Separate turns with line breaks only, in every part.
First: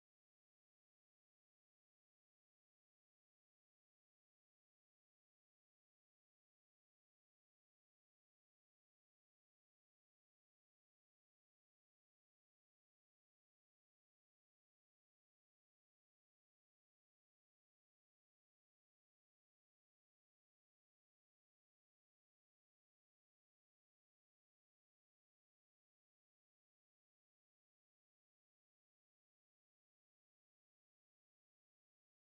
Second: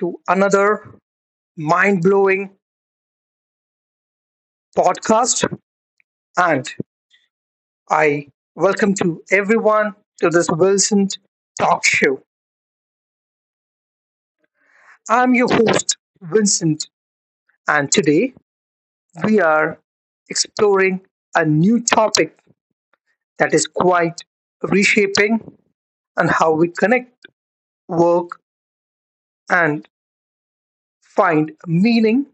to another mind blowing podcast. And I welcome to everyone to this Vincent Talk Show. I'm your host, Vincent, and today we are exploring a new topic that is quite reshaping and how we connect work and find meaning.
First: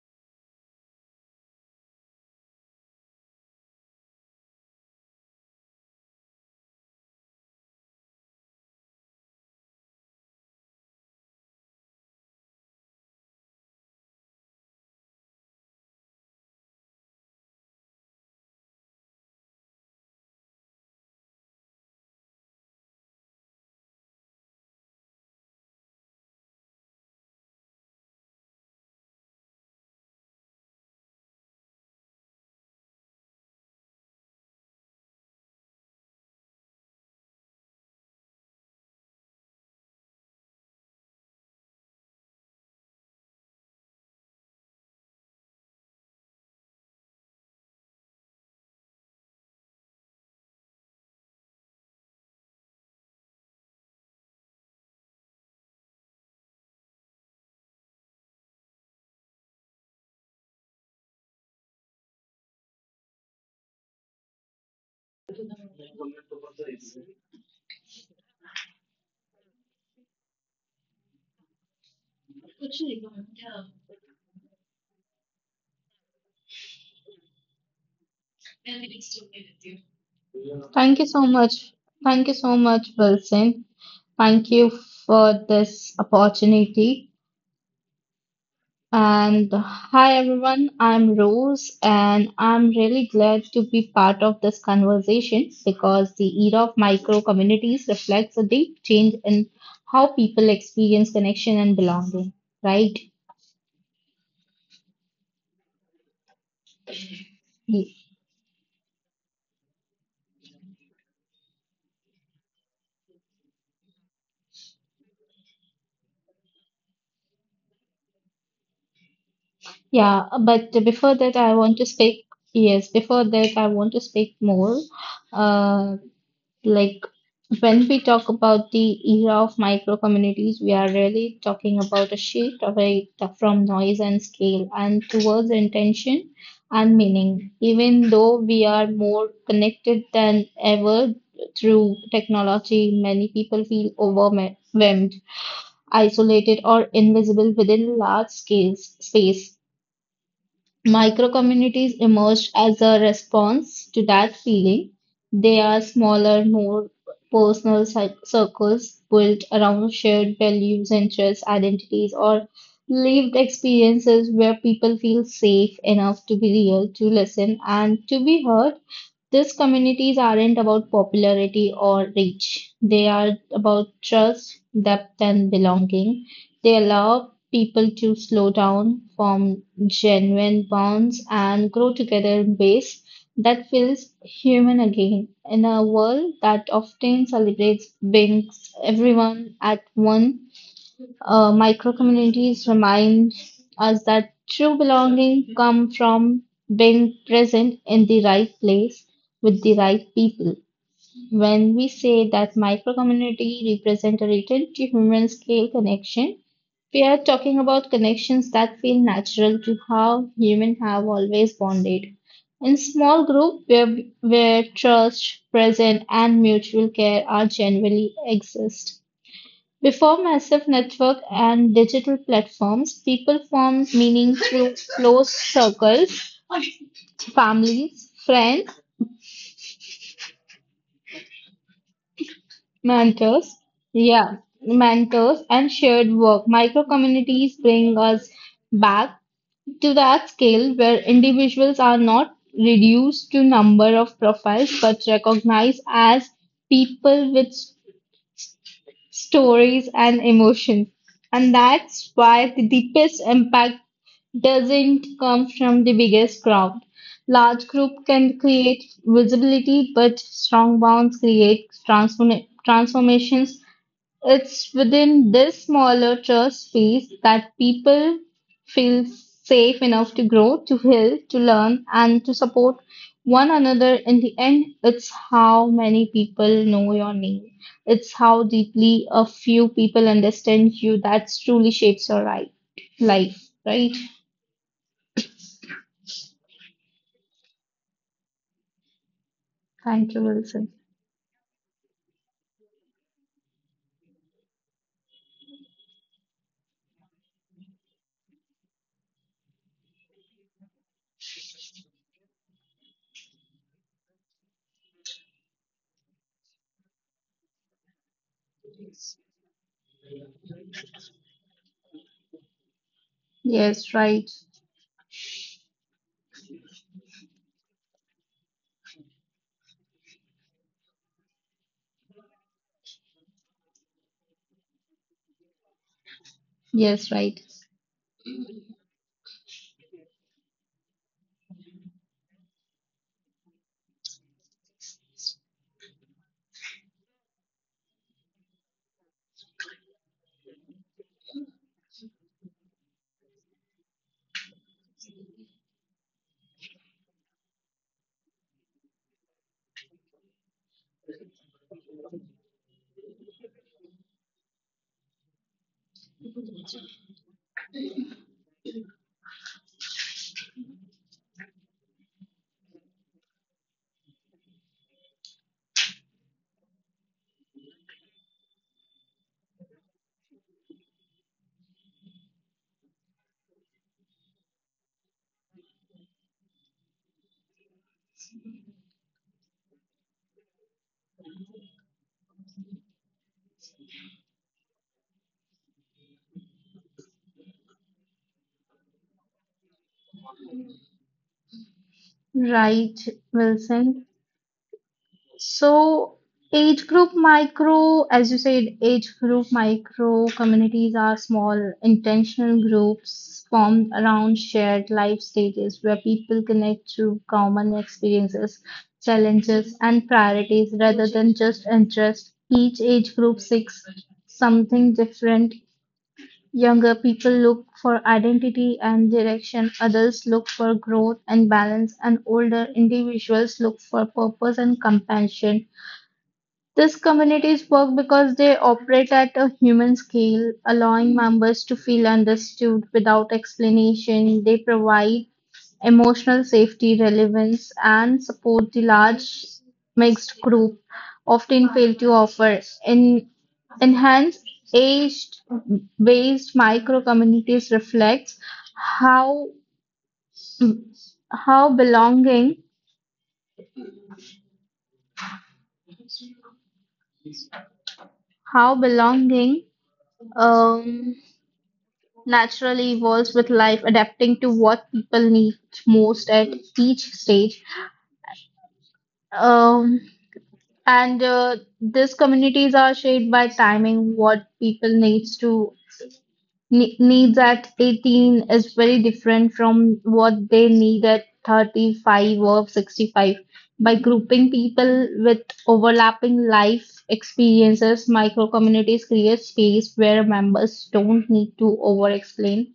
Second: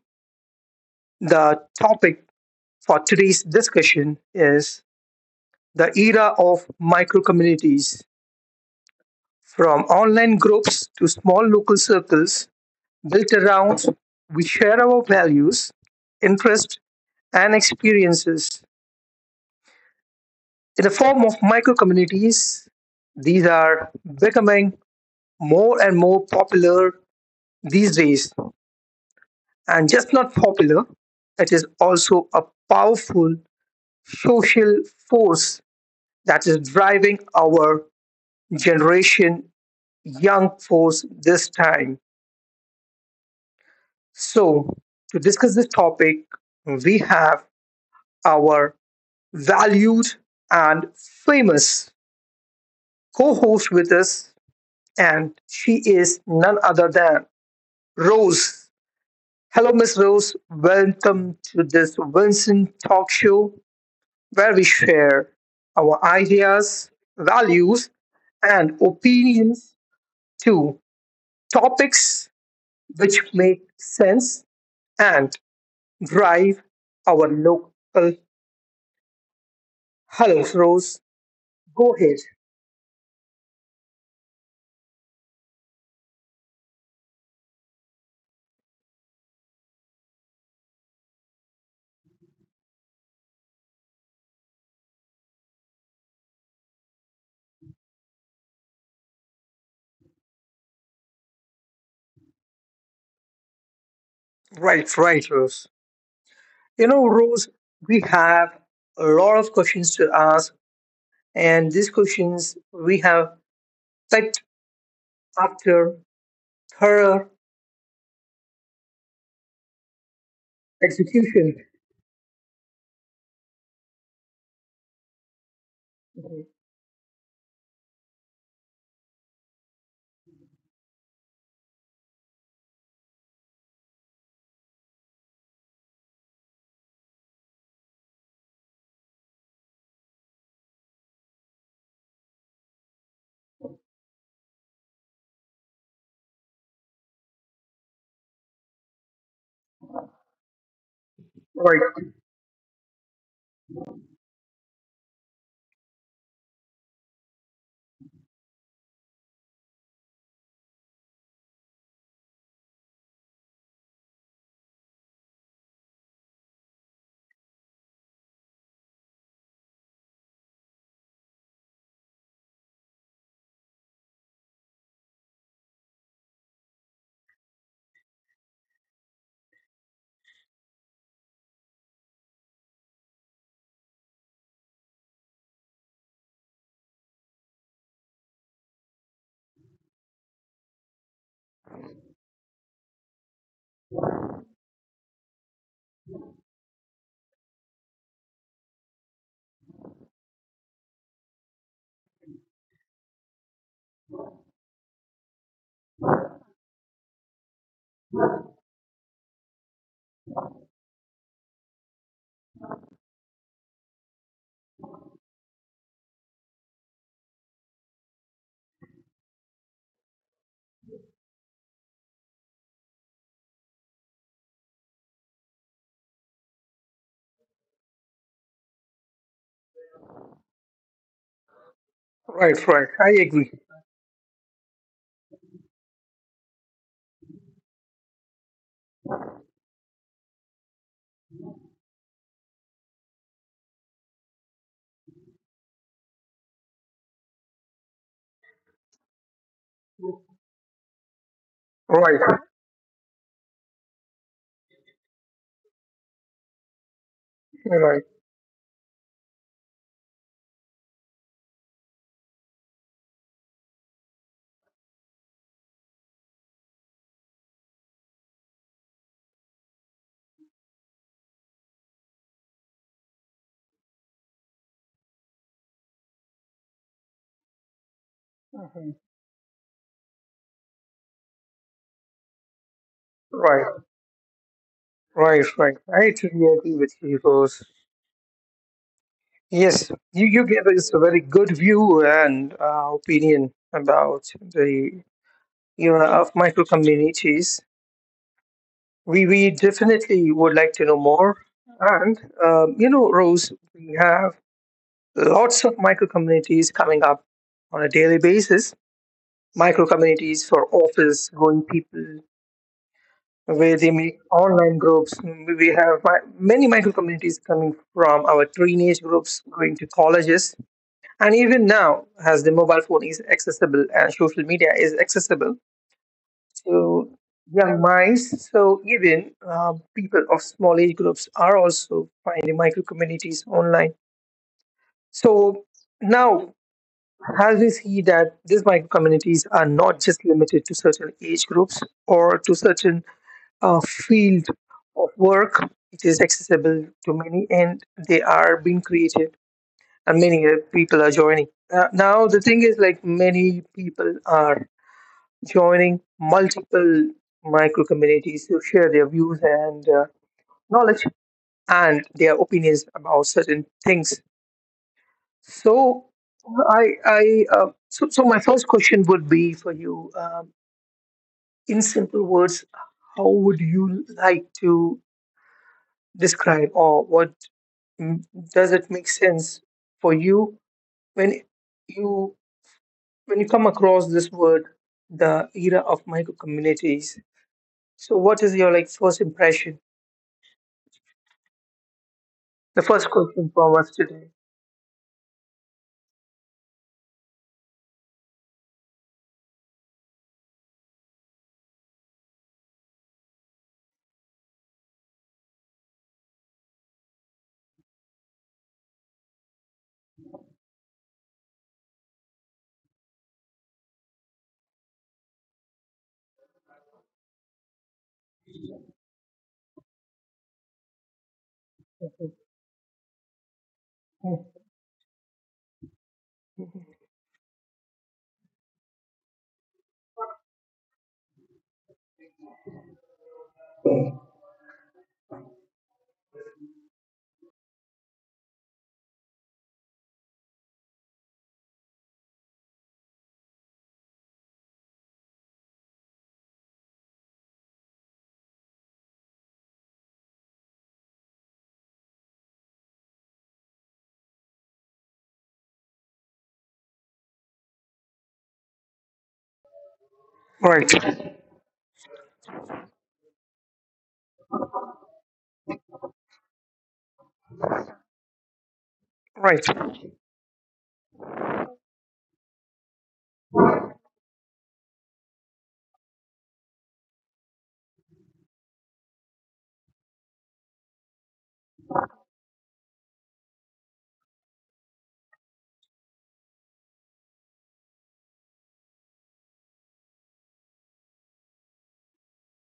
The topic for today's discussion is the era of microcommunities, from online groups to small local circles built around we share our values, interests, and experiences in the form of microcommunities. These are becoming more and more popular these days, and just not popular, it is also a powerful social force that is driving our generation young force this time. So, to discuss this topic, we have our valued and famous co host with us, and she is none other than Rose. Hello, Miss Rose. Welcome to this Vincent Talk Show where we share our ideas, values, and opinions to topics which make sense and drive our local. Hello,
Thank
Rose.
you so much.
Go ahead.
Thank you so much, Wilson. Thank you for this opportunity. And hi, everyone. I'm Rose, and I'm really glad to be part of this conversation because the era of micro communities reflects a deep change in how people experience connection and belonging, right?
Right, right, Rose. You know, Rose, we
Ye-
have a lot of questions to ask, and these questions we have typed after thorough
Yeah, but before that,
execution.
I want to speak. Yes, before that, I want to speak more. uh, Like when we talk about the era of micro communities, we are really talking about a shift away from noise and scale and towards intention and meaning. Even though we are more connected than ever through technology, many people feel overwhelmed, isolated, or invisible within large scale space. Microcommunities
Right,
emerged as a response to that feeling. They are smaller, more personal circles built around shared values, interests, identities, or lived experiences where people feel safe enough to be real, to listen, and to be heard. These communities aren't about popularity or reach. They are about trust, depth, and belonging. They allow people to slow down, form genuine bonds, and grow together in ways that feels human again in a world that often celebrates brings everyone at one micro communities remind us that true belonging comes from being present in the right place with the right people. When we say that micro community represent a return to human scale connection, we are talking about connections that feel natural to how humans have always bonded. In small group where trust, present, and mutual care are genuinely exist. Before massive network and digital platforms, people formed meaning through close circles, families, friends,
right, right. I
mentors,
agree.
yeah, mentors, and shared work. Micro communities bring us back to that scale where individuals are not reduced to number of profiles but recognized as people with stories, and emotions. And that's
Right, right.
why the deepest impact doesn't come from the biggest crowd. Large group can create visibility, but strong bonds create transformations it's within this smaller church space that people feel safe enough to grow, to heal, to learn, and to support one another. In the end, it's how many people know your name, it's how
Mhm.
deeply a few people understand you that truly shapes your right, life,
Right,
right?
right, right. I totally agree with you, Rose. Yes,
Thank you,
you gave
Wilson.
us a very good view and opinion about the era of micro communities. We definitely would like to know more. And you know, Rose, we have lots of micro communities coming up on a daily basis. Micro communities for office going people, where
Yes,
they make
right.
online groups. We have many micro communities coming from our teenage groups going to colleges, and even now, as the mobile phone is accessible and social media is accessible.
Yes,
So
right.
young minds, so even people of small age groups are also finding micro communities online. So now, as we see that these micro communities are not just limited to certain age groups or to certain field of work, it is accessible to many, and they are being created, and many people are joining. Now, the thing is, like many people are joining multiple micro communities to share their views and knowledge and their opinions about certain things. So, so my first question would be for you, in simple words, how would you like to describe, or what mm, does it make sense for you when you you come across this word, the era of micro communities? So, what is your like first impression? The
Right,
first question from us
Wilson.
today.
So, age group micro, as you said, age group micro communities are small, intentional groups formed around shared life stages where people connect through common experiences, challenges, and priorities rather than just interests. Each age group seeks something different. Younger people look for identity and direction, adults look for growth and balance, and older individuals look for
Hmm.
purpose and compassion. These communities work because they operate at a human scale, allowing members to feel understood without explanation. They provide emotional safety, relevance, and support the large mixed group often fail to offer. In enhanced aged based micro communities reflects how how belonging how belonging
Right,
um, Naturally evolves with life, adapting to what people need most at each stage.
right.
Um, and These communities are shaped by timing. What people needs at 18 is very different from what they need at 35 or 65. By grouping people with overlapping life experiences, micro communities create space where members don't need to over explain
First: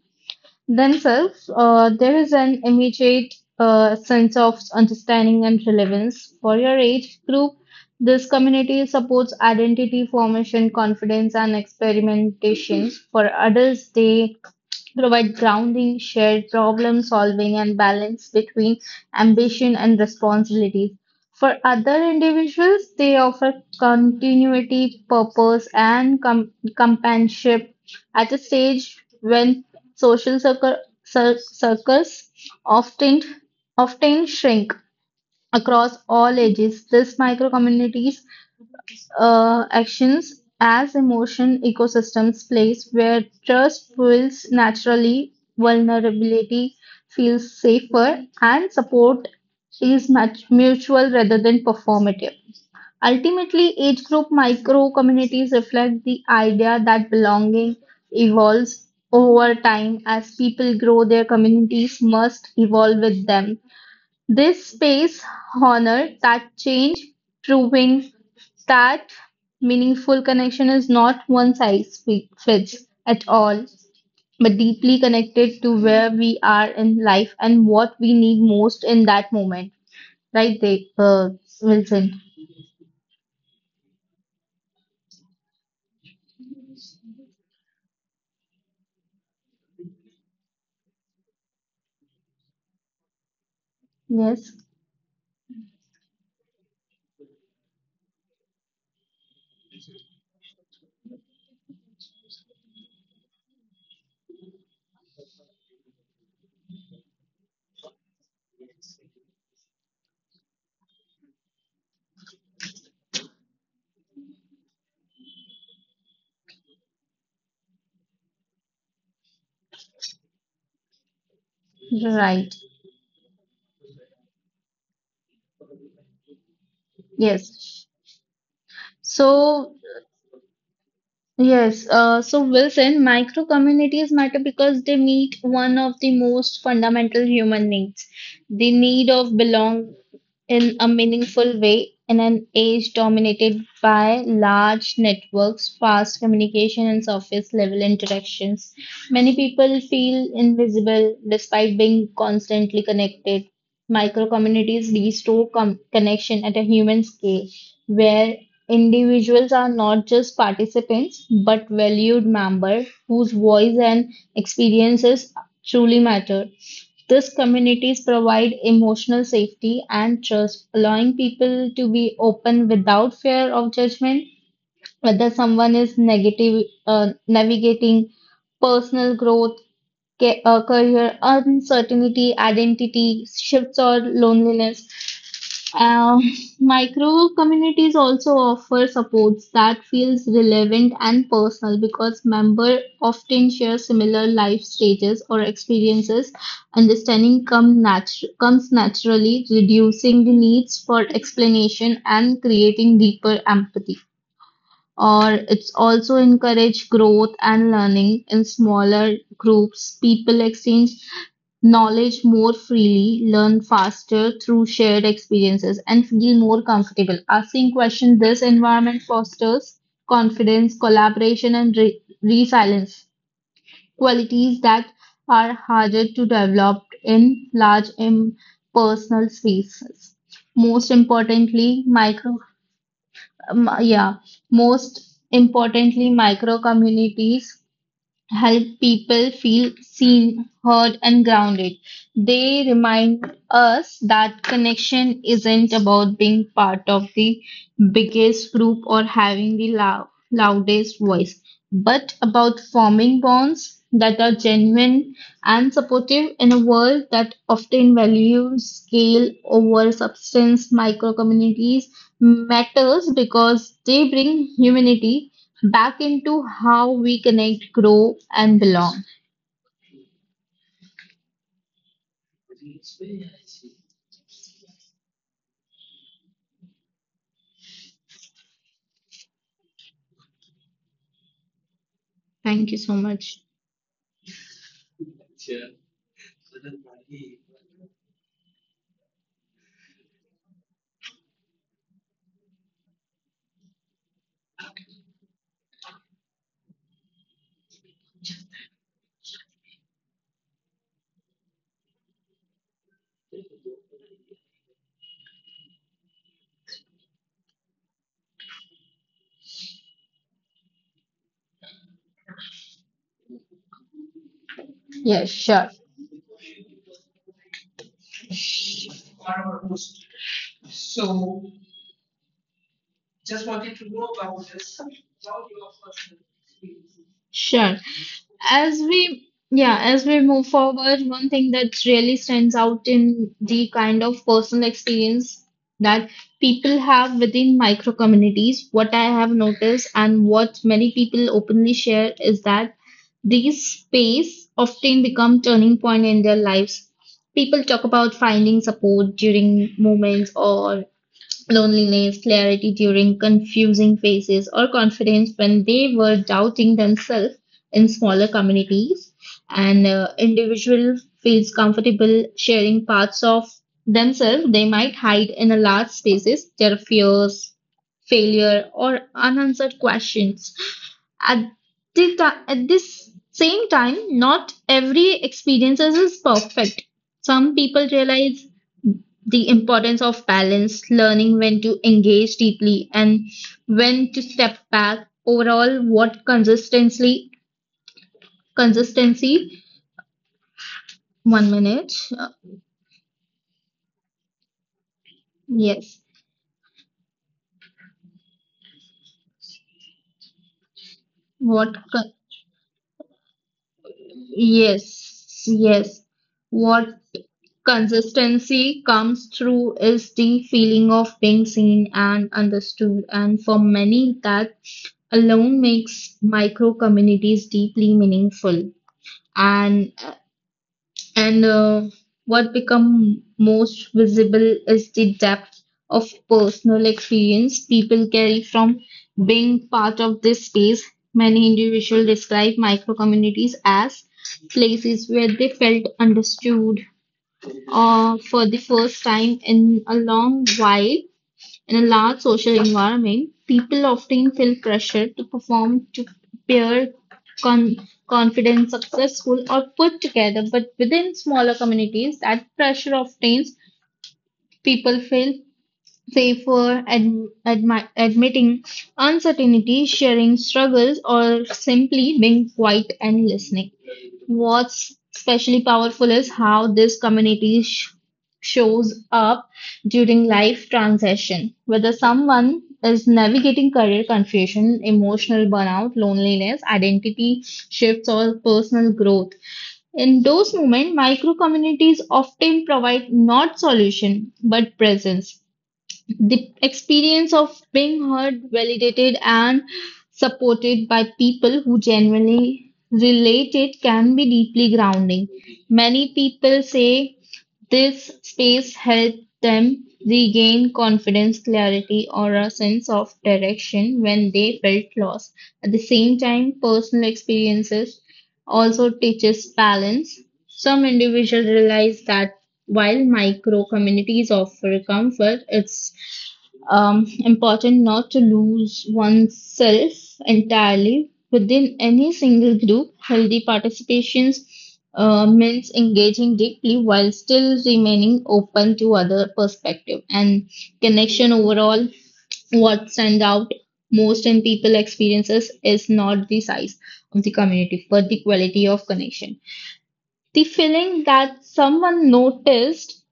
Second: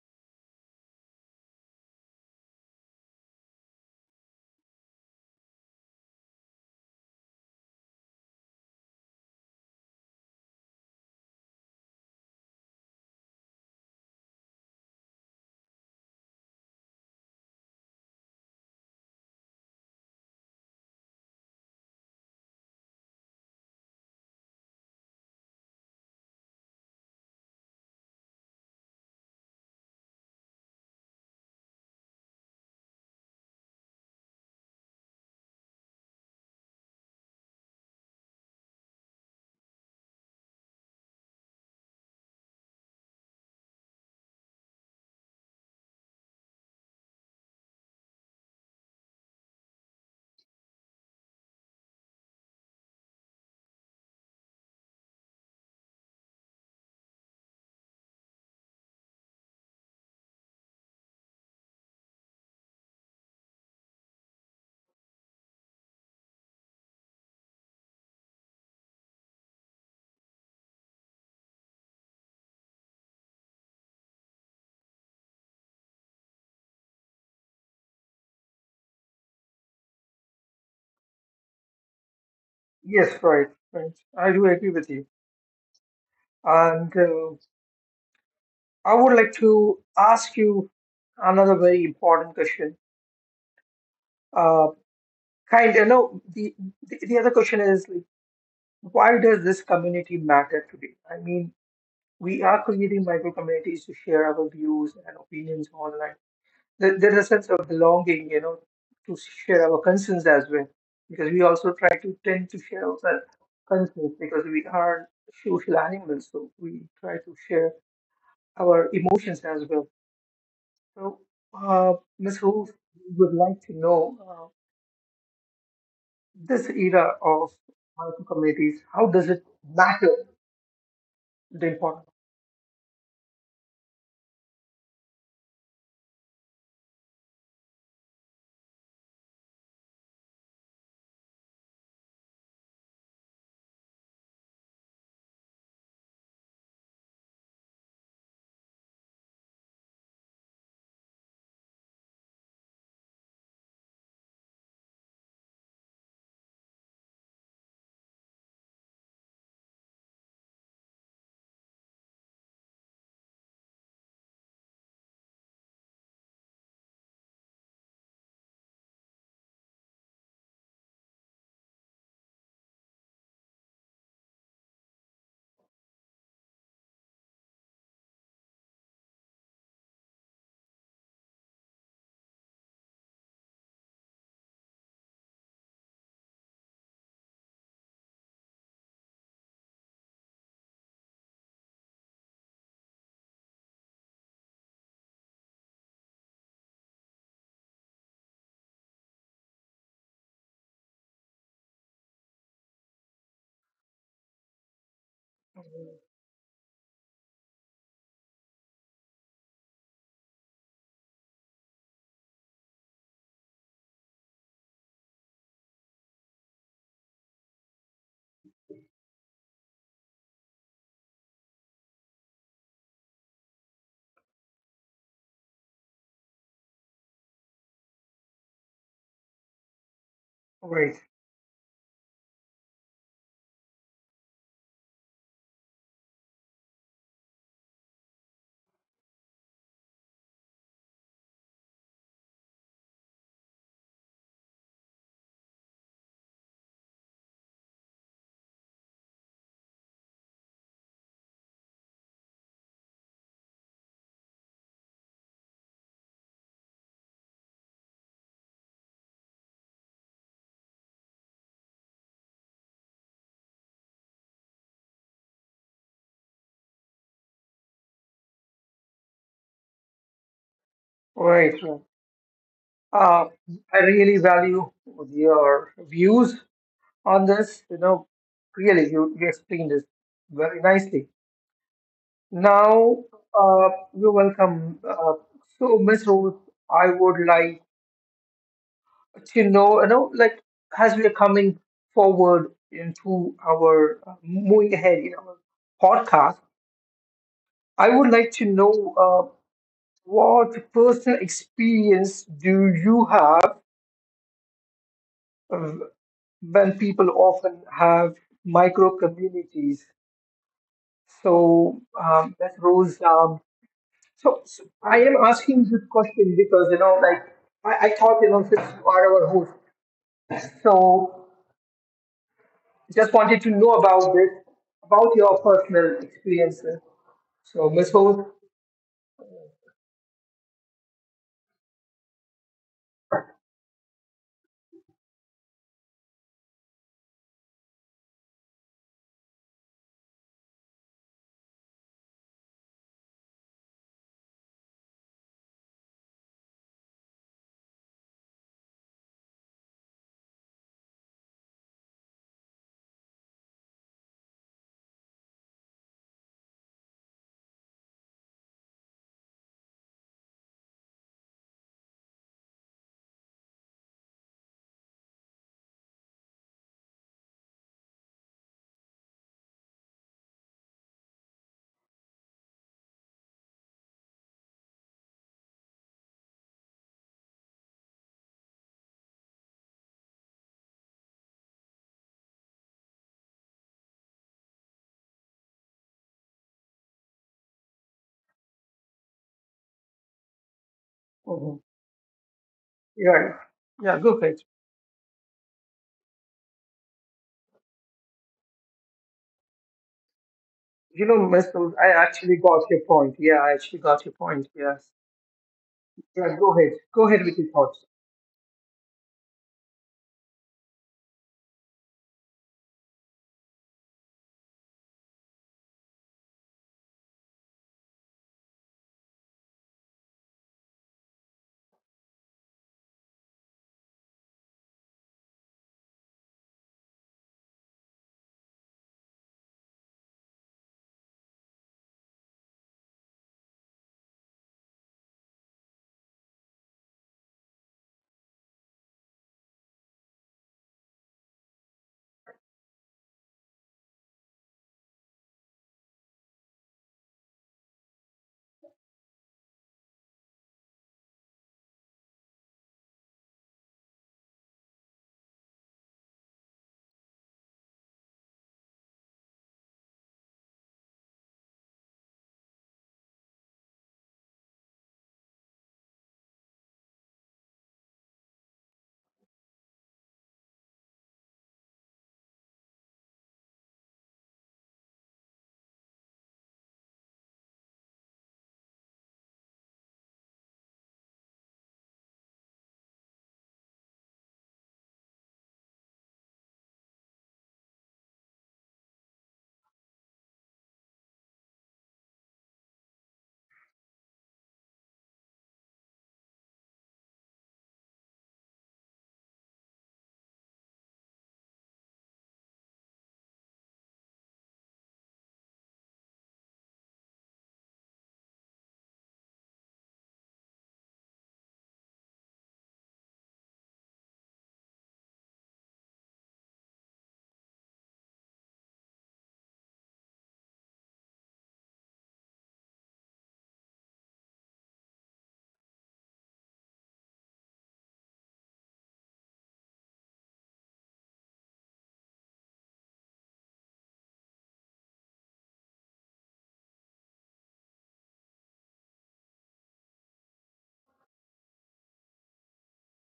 themselves, there is an immediate sense of understanding and relevance. For your age group, this community supports identity formation, confidence, and experimentation. For adults, they provide grounding, shared problem solving, and balance between ambition and responsibilities. For other individuals, they offer continuity, purpose, and companionship at a stage when social circle- circles often often shrink across all ages. These micro communities actions as emotion ecosystems place where trust builds naturally, vulnerability feels safer, and support is much mutual rather than performative. Ultimately, age group micro communities reflect the idea that belonging evolves over time as people grow, their communities must evolve with them. This space honor that change, proving that meaningful connection is not one size fits at all, but deeply connected to where we are in life and what we need most in that moment. Right, they, Wilson?
Yes, right, right. I do agree with you. And I would like to ask you another very important question.
Yes,
Uh, kind of, no, the other question is like, why does this community matter today? I mean, we are creating micro communities to share our views and opinions online, there's a sense of belonging, you know, to share our concerns as well, because we also try to tend to share our concerns because we are social animals, so we try to share our emotions as well. So, Ms.
right.
Ruth would like to know this era of
Yes.
multiple communities, how does it
So
matter the
yes,
importance?
so Wilson, micro communities matter because they meet one of the most fundamental human needs, the need of belong in a meaningful way in an age dominated by large networks, fast communication, and surface level interactions. Many people feel invisible despite being constantly connected. Micro communities restore connection at a human scale where individuals are not just participants, but valued members whose voice and experiences truly matter. These communities provide emotional safety and trust, allowing people to be open without fear of judgment, whether someone is negative, navigating personal growth, career uncertainty, identity shifts, or loneliness. Uh, Micro communities also offer supports that feels relevant and personal because members often share similar life stages or experiences. Understanding comes naturally, reducing the needs for explanation and creating deeper empathy or it's also encourage growth and learning in smaller groups. People exchange knowledge more freely, learn faster through shared experiences, and feel more comfortable. Asking questions, this environment fosters confidence, collaboration, and resilience, qualities that are harder to develop in large impersonal spaces. Most
Right,
importantly, um, yeah, most importantly, micro communities help people feel seen, heard, and grounded. They remind us that connection isn't about being part of the biggest group or having the loudest voice, but about forming bonds that are genuine and supportive in a world that often values scale over substance. Micro communities matters because they bring humanity back into how we connect, grow, and belong.
right, right. Uh, I really value your views on this. You know, really, you explained this very nicely.
Thank you so
Now,
much.
uh, you're welcome. So, Miss Rose, I would like to know, you know, like as we are coming forward into our moving ahead in our podcast, I would like to know what personal experience do you have uh, when people often have micro communities? So, Ms. Rose, so I am
Yes,
asking
sure.
this question because you know, like I thought, you know, since you are our host, so just wanted to know about this, about your personal experiences. So,
Sure.
Miss Host,
As we yeah, as we move forward, one thing that really stands out in the kind of personal experience that people have within micro communities, what I have noticed and what many people openly share is that these space often become turning point in their lives. People talk about finding support during moments or loneliness, clarity during confusing phases, or confidence when they were doubting themselves in smaller communities. And individual feels comfortable sharing parts of themselves they might hide in a large spaces, their fears, failure, or unanswered questions. At at this same time, not every experience is perfect. Some people realize the importance of balance, learning when to engage deeply and when to step back. Overall, consistency, one
mhm,
minute,
yeah, yeah, go ahead.
yes,
You know, Miss Host,
what,
I
co-
actually got your point. Yeah, I actually got your point. Yes,
yes, yes,
yeah,
what
go ahead with your thoughts.
consistency comes through is the feeling of being seen and understood. And for many, that alone makes micro communities deeply meaningful. And And What become most visible is the depth of personal experience people carry from being part of this space. Many individuals describe micro communities as places where they felt understood or for the first time in a long while in a large social environment, people often feel pressure to perform, to appear con- confident, successful, or put together. But within smaller communities, that pressure often people feel safer, admitting uncertainty, sharing struggles, or simply being quiet and listening. What's especially powerful is how this community shows up during life transition, whether someone is navigating career confusion, emotional burnout, loneliness, identity shifts, or personal growth. In those moments, micro communities often provide not solution but presence the experience of being heard, validated, and supported by people who genuinely relate it can be deeply grounding. Many people say this space helped them regain confidence, clarity, or a sense of direction when they felt lost. At the same time, personal experiences also teaches balance. Some individuals realize that while micro communities offer comfort, it's important not to lose oneself entirely within any single group, healthy participations means engaging deeply while still remaining open to other perspective and connection overall. What stands out most in people experiences is not the size of the community, but the quality of connection. The feeling that someone noticed,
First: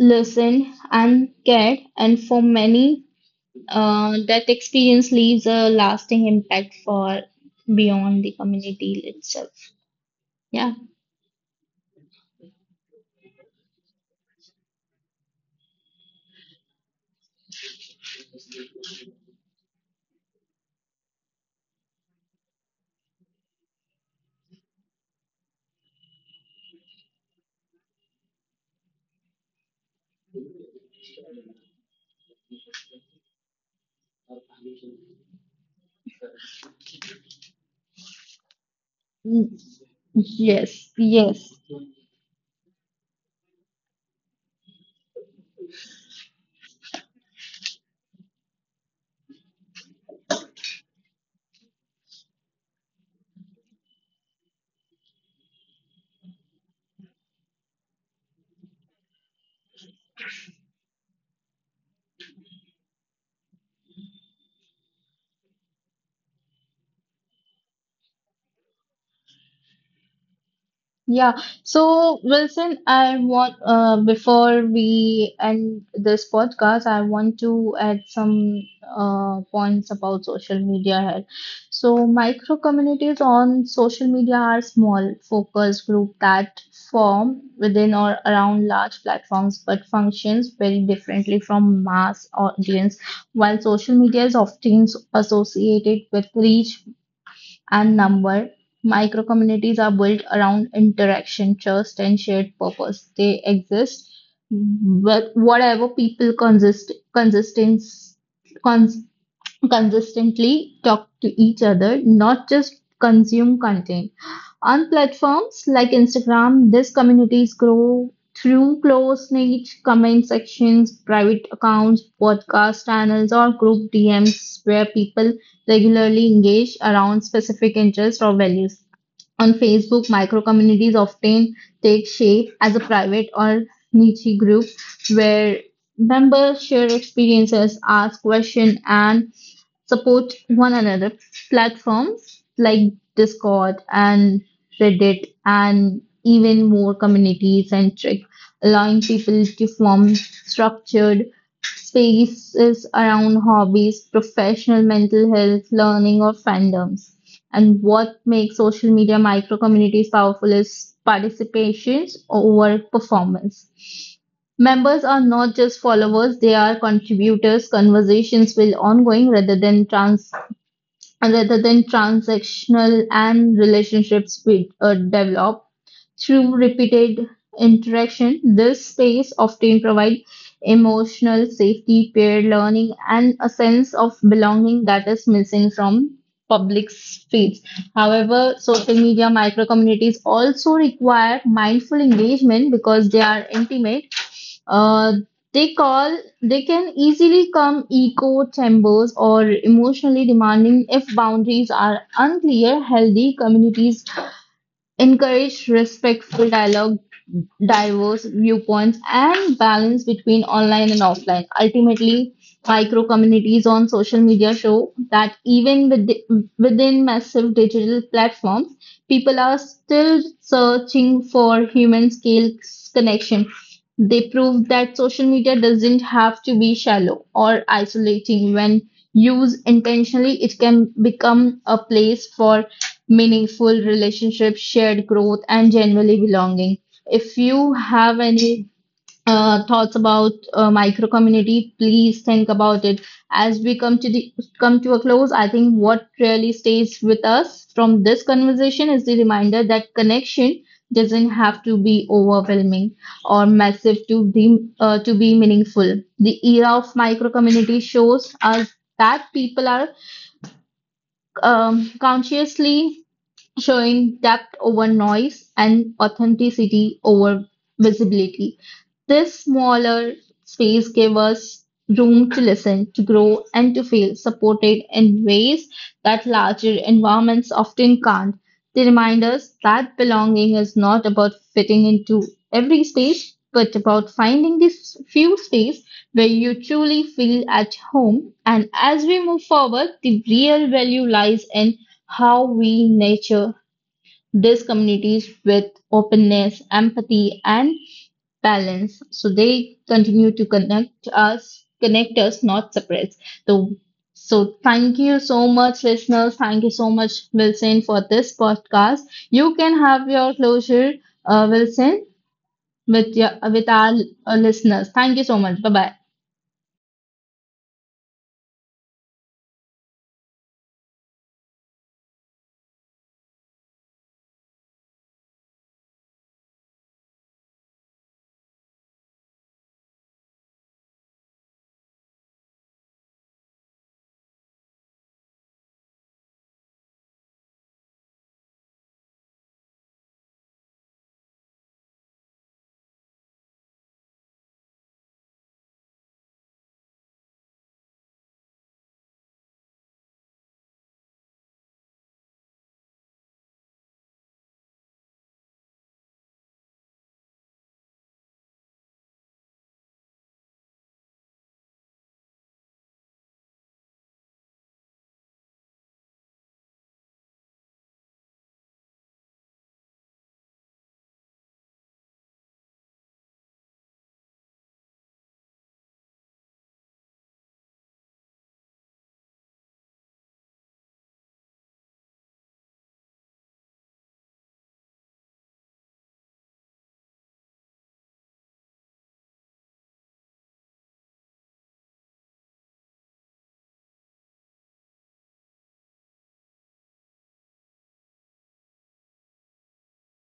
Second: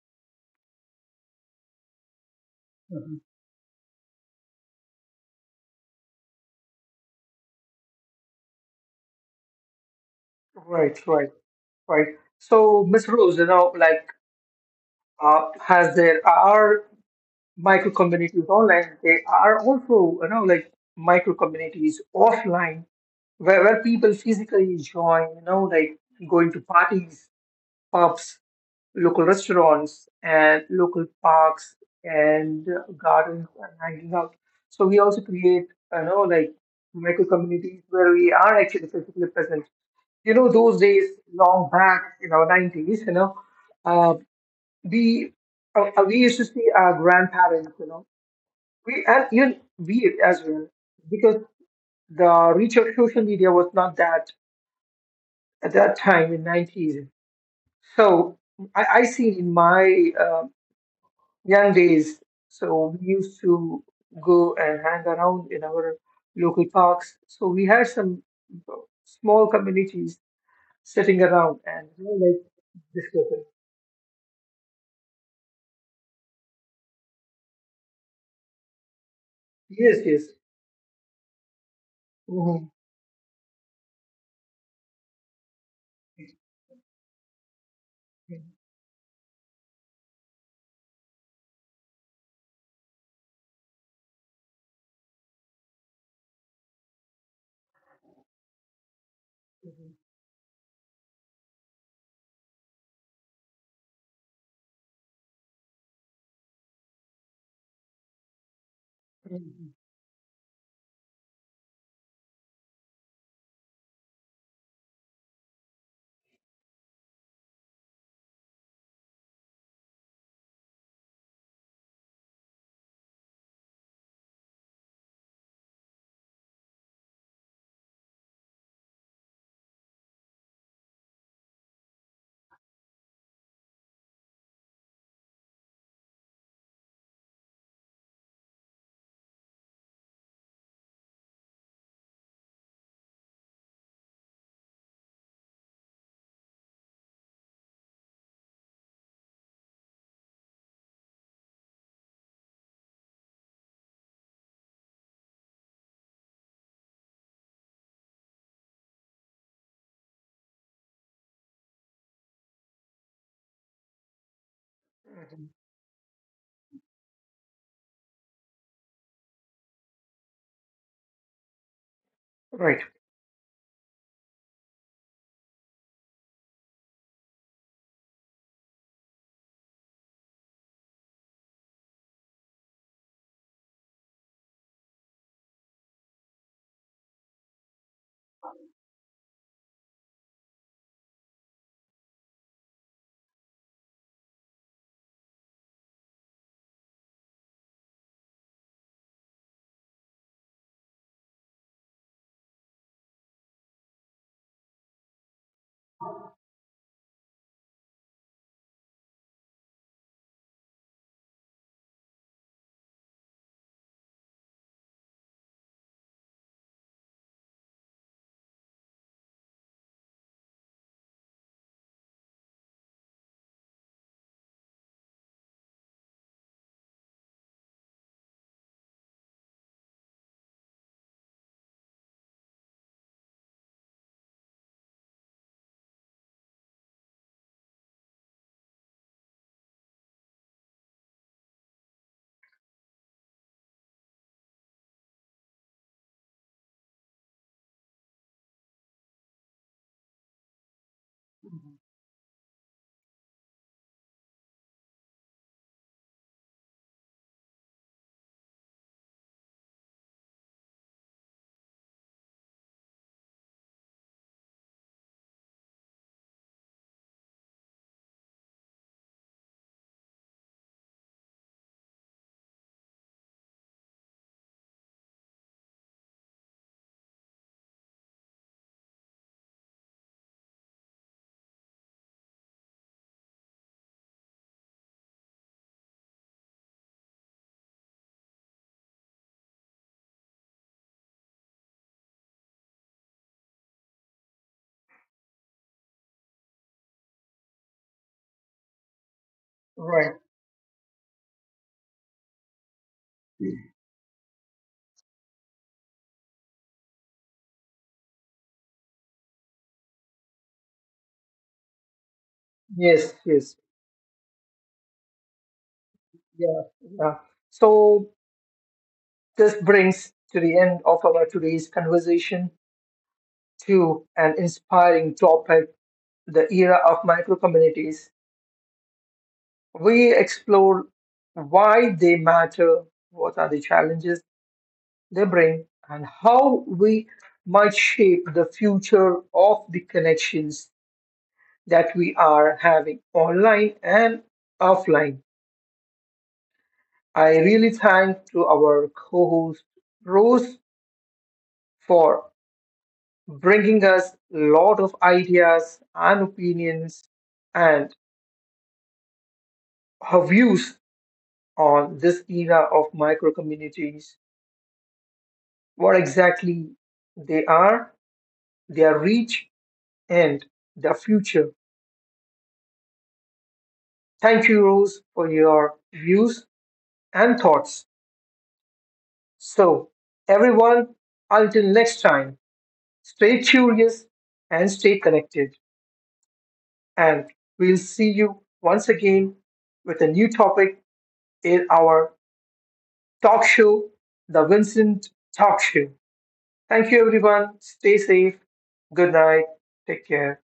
listened, and cared, and for many
Mhm.
that experience leaves a lasting impact for beyond the community itself. Yeah.
Right, right, right. So, Miss Rose, you know, like, has there are micro communities online, they are also, you know, like micro communities offline where people physically join, you know, like going to parties, pubs, local restaurants and local parks and gardens and hanging out, so we also create, you know, like micro communities where we are actually physically
Mm,
present, you know, those
yes.
days
Yes.
long back in our 90s, you know, uh, we we used to see our grandparents, you know, we and even we as well, because the reach of social media was not that at that time in 90s. So I see in my young days, so we used to go and hang around in our local parks, so we had some small communities sitting
Yeah.
around and you know,
So,
like
Wilson, I
discussing.
want before we end this podcast, I want to add some
Yes,
points
yes.
about social media here. So,
Mhm.
micro communities on social media are small focus group that form within or
Mhm.
around large platforms but functions very differently from mass audience. While social media is often associated with reach, and number, microcommunities
Mhm.
are built around interaction, trust, and shared purpose. They exist but whatever people cons-
Mhm.
consistently talk to each other, not just consume content. On platforms like Instagram, these communities grow through close niche comment sections, private accounts, podcast channels, or group DMs where people regularly engage around specific interests or values. On Facebook, microcommunities often take shape as a private or niche group where members share experiences, ask questions, and support one another. Platforms like Discord and Reddit and even more community centric, allowing people to form structured spaces around hobbies, professional mental health, learning, or fandoms. And what makes social media micro communities powerful is participations over performance. Members are
Mhm.
not just followers, they are contributors. Conversations will ongoing rather than
Right,
transactional and relationships will develop through repeated interaction. This space often provide emotional safety, peer learning, and a sense of belonging that is missing from public feeds. However, social media micro communities also require mindful engagement because they are intimate uh, they can easily come echo chambers or emotionally demanding if boundaries are unclear. Healthy communities encourage respectful dialogue diverse viewpoints, and balance between online and offline. Ultimately, micro communities on social media show that even with within massive digital platforms, people are still searching for human scale connection. They prove that social media doesn't have to be shallow or isolating. When used intentionally, it can become a place for meaningful relationships, shared growth, and genuinely belonging. If you have any thoughts about micro community, please think about it. As we come to the come to a close, I think what really stays with us from this conversation is the reminder that connection doesn't have to be overwhelming or massive to be meaningful. The era of micro community shows us that people are consciously showing depth over noise and authenticity over visibility. This smaller space gave us room to listen, to grow, and to feel supported in ways that larger environments often can't. They remind us that belonging is not about fitting into every space, but about finding these few space where you truly feel at home. And as we move forward, the real value lies in how we nurture these communities with openness, empathy, and balance. So they
right.
continue to connect us, not separate. So, so thank you so much, listeners. Thank you so much, Wilson, for this podcast. You can have your closure, Wilson,
Yes,
with your
yes.
with our listeners. Thank you so much. Bye bye.
Yeah, yeah. So this brings to the end of our today's conversation, to an inspiring topic, the era of micro communities. We explore why they matter, what are the challenges they bring, and how we might shape the future of the connections that we are having online and offline. I really thank to our co-host Rose for bringing us a lot of ideas and opinions and her views on this era of micro communities, what exactly they are, their reach, and their future. Thank you, Rose, for your views and thoughts. So, everyone, until next time, stay curious and stay connected. And we'll see you once again with a new topic in our talk show, The Vincent Talk Show. Thank you, everyone. Stay safe. Good night. Take care.